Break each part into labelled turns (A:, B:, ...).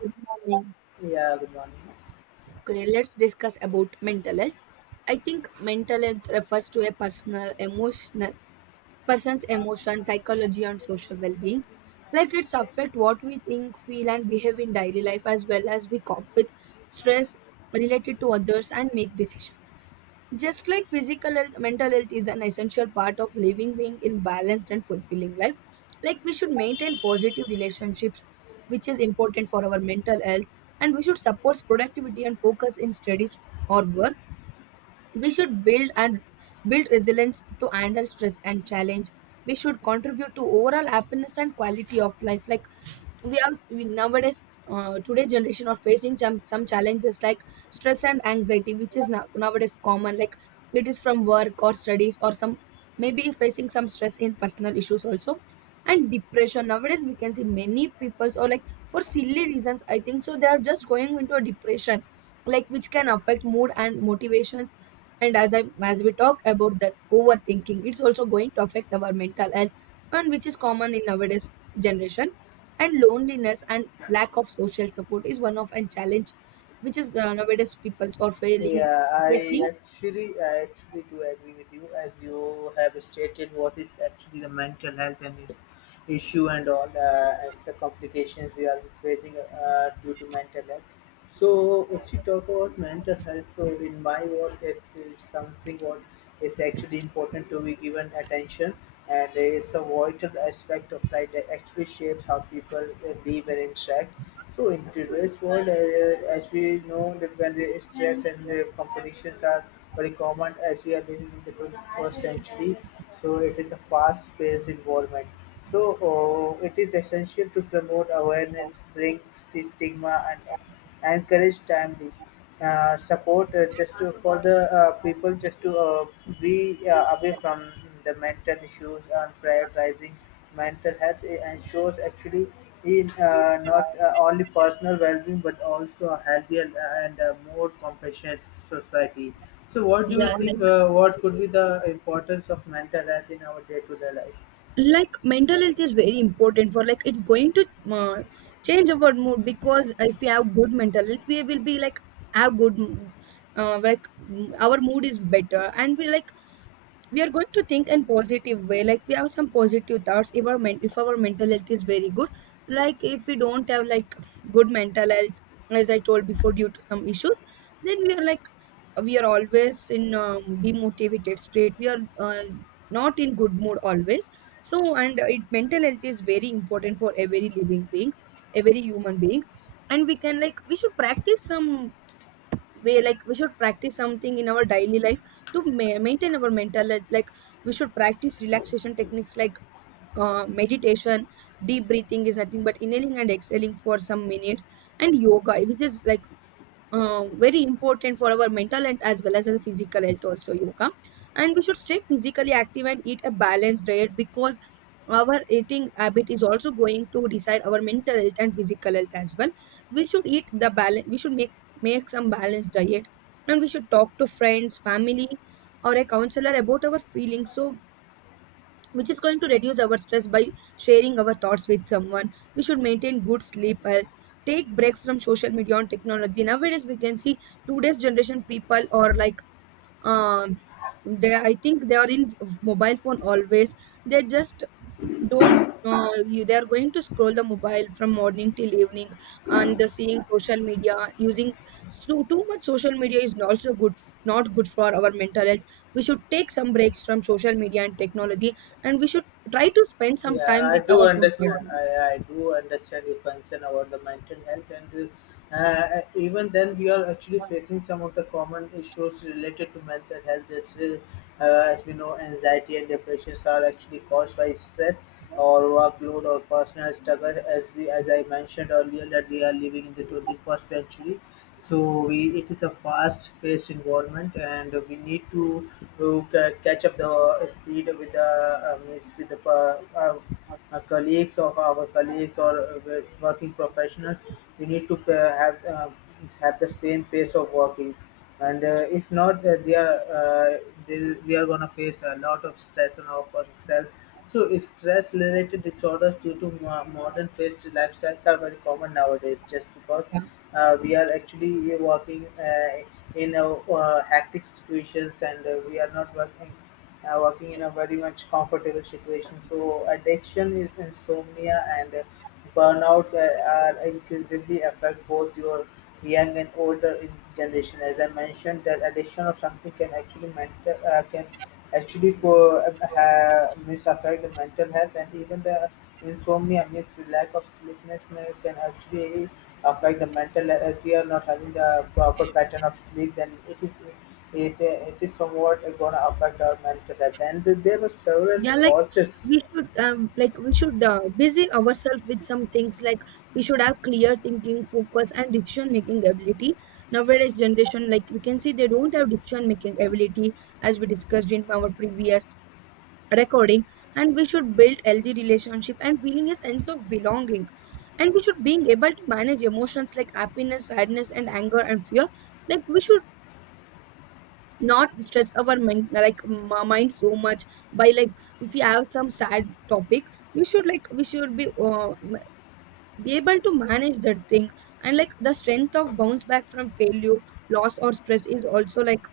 A: Good morning.
B: Yeah, good morning.
A: Okay, let's discuss about mental health. I think mental health refers to a personal, emotional, person's emotion, psychology, and social well being. Like it's affect what we think, feel, and behave in daily life as well as we cope with stress related to others and make decisions. Just like physical health, mental health is an essential part of living being in balanced and fulfilling life. Like we should maintain positive relationships, which is important for our mental health, and we should support productivity and focus in studies or work, we should build and build resilience to handle stress and challenge, we should contribute to overall happiness and quality of life. Like nowadays, today's generation are facing some challenges like stress and anxiety, which is nowadays common. Like it is from work or studies, or some maybe facing some stress in personal issues also. And depression, nowadays we can see many peoples, or like for silly reasons I think so they are just going into a depression, like which can affect mood and motivations. And as we talk about that, overthinking it's also going to affect our mental health, and which is common in nowadays generation. And loneliness and lack of social support is one of a challenge, which is nowadays people are failing
B: Yeah, I
A: facing.
B: actually, I actually do agree with you as you have stated what is actually the mental health and its issue and all, as the complications we are facing due to mental health. So, if you talk about mental health, so in my words, it's something what is actually important to be given attention, and it's a vital aspect of life that actually shapes how people live and interact. So in today's world, as we know that when the stress and the competitions are very common, as we are living in the 21st century, so it is a fast-paced environment. So it is essential to promote awareness, bring stigma, and encourage timely support, just to, for the people just to be away from the mental issues, and prioritizing mental health ensures actually in not only personal well-being but also a healthier and more compassionate society. So what do you
A: Yeah,
B: think,
A: like
B: what could be the importance of mental health in our day-to-day life?
A: like mental health is very important for, like it's going to, uh, change our mood, because if we have good mental health we will be like have good m- like m- our mood is better and we like we are going to think in positive way, like we have some positive thoughts if if our mental health is very good. Like if we don't have like good mental health, as I told before, due to some issues, then we are like we are always in demotivated state, we are not in good mood always. So, and it mental health is very important for every living being, every human being. And we can, we should practice something in our daily life to maintain our mental health. Like we should practice relaxation techniques like meditation, deep breathing is nothing but inhaling and exhaling for some minutes, and yoga, which is like very important for our mental and as well as our physical health also, yoga. And we should stay physically active and eat a balanced diet, because our eating habit is also going to decide our mental health and physical health as well. We should eat the balance, we should make some balanced diet. And we should talk to friends, family, or a counselor about our feelings, so which is going to reduce our stress by sharing our thoughts with someone. We should maintain good sleep health, take breaks from social media and technology. Nowadays, we can see today's generation people are like, um they, I think they are in mobile phone always, they just don't you they are going to scroll the mobile from morning till evening and the seeing social media using. So too much social media is also good, not good for our mental health. We should take some breaks from social media and technology, and we should try to spend some
B: Yeah,
A: time
B: I
A: with
B: do
A: our
B: understand.
A: comfort.
B: I do understand your concern about the mental health, and even then, we are actually facing some of the common issues related to mental health as well. As we know, anxiety and depressions are actually caused by stress or workload or personal struggle. As I mentioned earlier, that we are living in the 21st century, so we it is a fast-paced environment, and we need to catch up the speed um, with the colleagues of our colleagues or working professionals. We need to have the same pace of working, and if not, they, they are gonna face a lot of stress on our for itself. So stress related disorders due to modern fast lifestyles are very common nowadays, just because we are actually working in a hectic situations, and we are not working working in a very much comfortable situation. So addiction is insomnia, and burnout are increasingly affect both your young and older in generation. As I mentioned, that addiction of something can actually mental can actually have mis affect the mental health, and even the insomnia, means the lack of sleepiness, can actually affect the mental health, as we are not having the proper pattern of sleep. Then it is, it is somewhat going to affect our mental health. And there were several
A: Yeah, like
B: causes.
A: we should, we should busy ourselves with some things. Like we should have clear thinking, focus, and decision making ability. Nowadays generation, like we can see they don't have decision making ability, as we discussed in our previous recording. And we should build healthy relationship and feeling a sense of belonging, and we should being able to manage emotions like happiness, sadness, and anger and fear. Like we should not stress our mind so much by like, if we have some sad topic, we should like we should be be able to manage that thing. And like the strength of bounce back from failure, loss, or stress is also like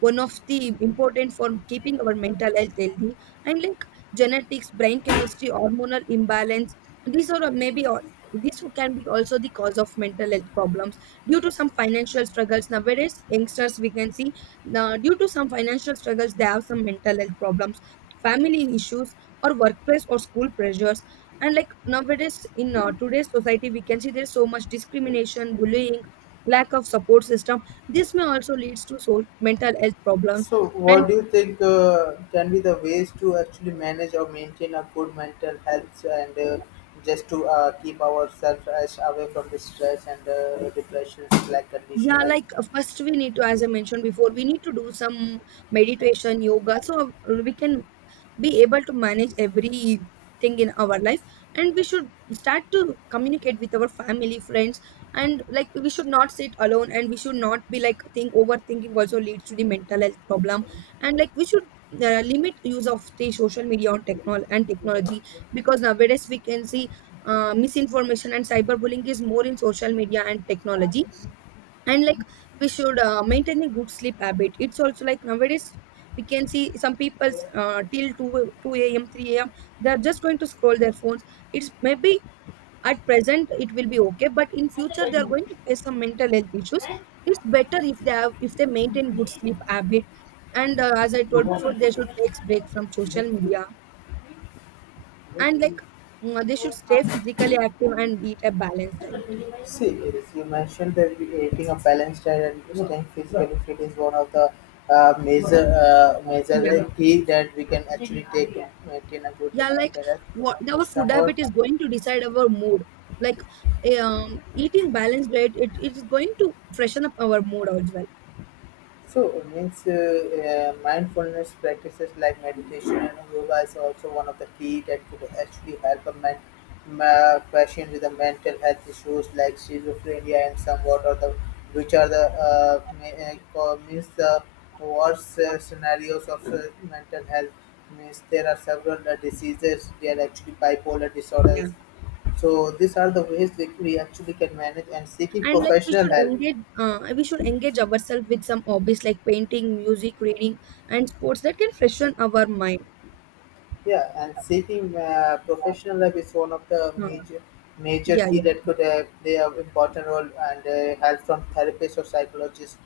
A: one of the important for keeping our mental health healthy. And like genetics, brain chemistry, hormonal imbalance, these are maybe all this can be also the cause of mental health problems. Due to some financial struggles nowadays, youngsters, we can see now, due to some financial struggles they have some mental health problems, family issues, or workplace or school pressures. And like nowadays in today's society, we can see there's so much discrimination, bullying, lack of support system. This may also leads to so mental health problems.
B: So,
A: And
B: what do you think, can be the ways to actually manage or maintain a good mental health, and just to keep ourselves as away from the stress and depression like
A: yeah,
B: condition?
A: like, first we need to, as I mentioned before, we need to do some meditation, yoga, so we can be able to manage everything in our life. And we should start to communicate with our family, friends, and like we should not sit alone, and we should not be like think, overthinking also leads to the mental health problem. And like we should limit use of the social media on technology, because nowadays we can see misinformation and cyberbullying is more in social media and technology. And like we should maintain a good sleep habit. It's also like nowadays we can see some people till 2 a.m 3 a.m. they are just going to scroll their phones. It's maybe at present it will be okay, but in future they are going to face some mental health issues. It's better if they have, if they maintain good sleep habit. And as I told before, they should take break from social media. And like, they should stay
B: And
A: physically active and eat a balanced diet.
B: see, yes, you mentioned that eating a balanced diet and staying physically fit is one of the major
A: Yeah,
B: key that we can actually take to maintain a good
A: yeah, like
B: mental health.
A: what our
B: It's
A: food
B: somewhat.
A: habit is going to decide our mood, like eh, um eating balanced diet, it is going to freshen up our mood as well.
B: So, means mindfulness practices like meditation and yoga is also one of the key that could actually help a man, patient with the mental health issues like schizophrenia and somewhat, or the which are the means the worst scenarios of mental health. Means there are several diseases, they are actually bipolar
A: Yeah,
B: disorders. So these are the ways that we actually can manage, and seeking
A: and like
B: professional help.
A: we should engage ourselves with some hobbies like painting, music, reading, and sports that can freshen our mind.
B: Yeah, and seeking professional help is one of the
A: uh,
B: major major
A: yeah,
B: key that
A: yeah,
B: could play an important role, and help from therapists or psychologists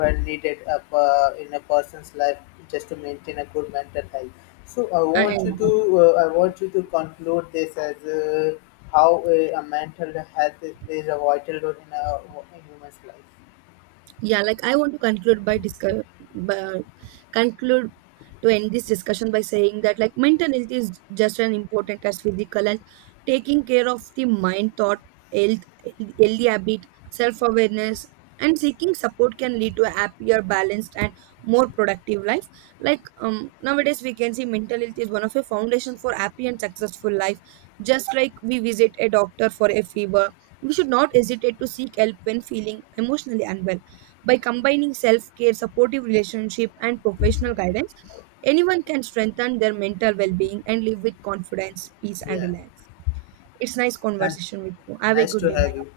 B: when needed up, in a person's life, just to maintain a good mental health. So I want
A: and
B: you to conclude this as, how, a mental health is, plays a vital role in a human's life.
A: yeah, like I want to conclude by discuss, by, conclude to end this discussion by saying that like mental health is just as important as physical, and taking care of the mind, thought, health, healthy habit, self awareness, and seeking support can lead to a happier, balanced, and more productive life. Like nowadays, we can see mental health is one of a foundation for happy and successful life. Just like we visit a doctor for a fever, we should not hesitate to seek help when feeling emotionally unwell. By combining self care, supportive relationship, and professional guidance, anyone can strengthen their mental well being and live with confidence, peace, and
B: Yeah,
A: reliance. It's nice
B: thank.
A: conversation with you. Have a
B: Nice
A: good
B: to
A: day. Bye.
B: have you.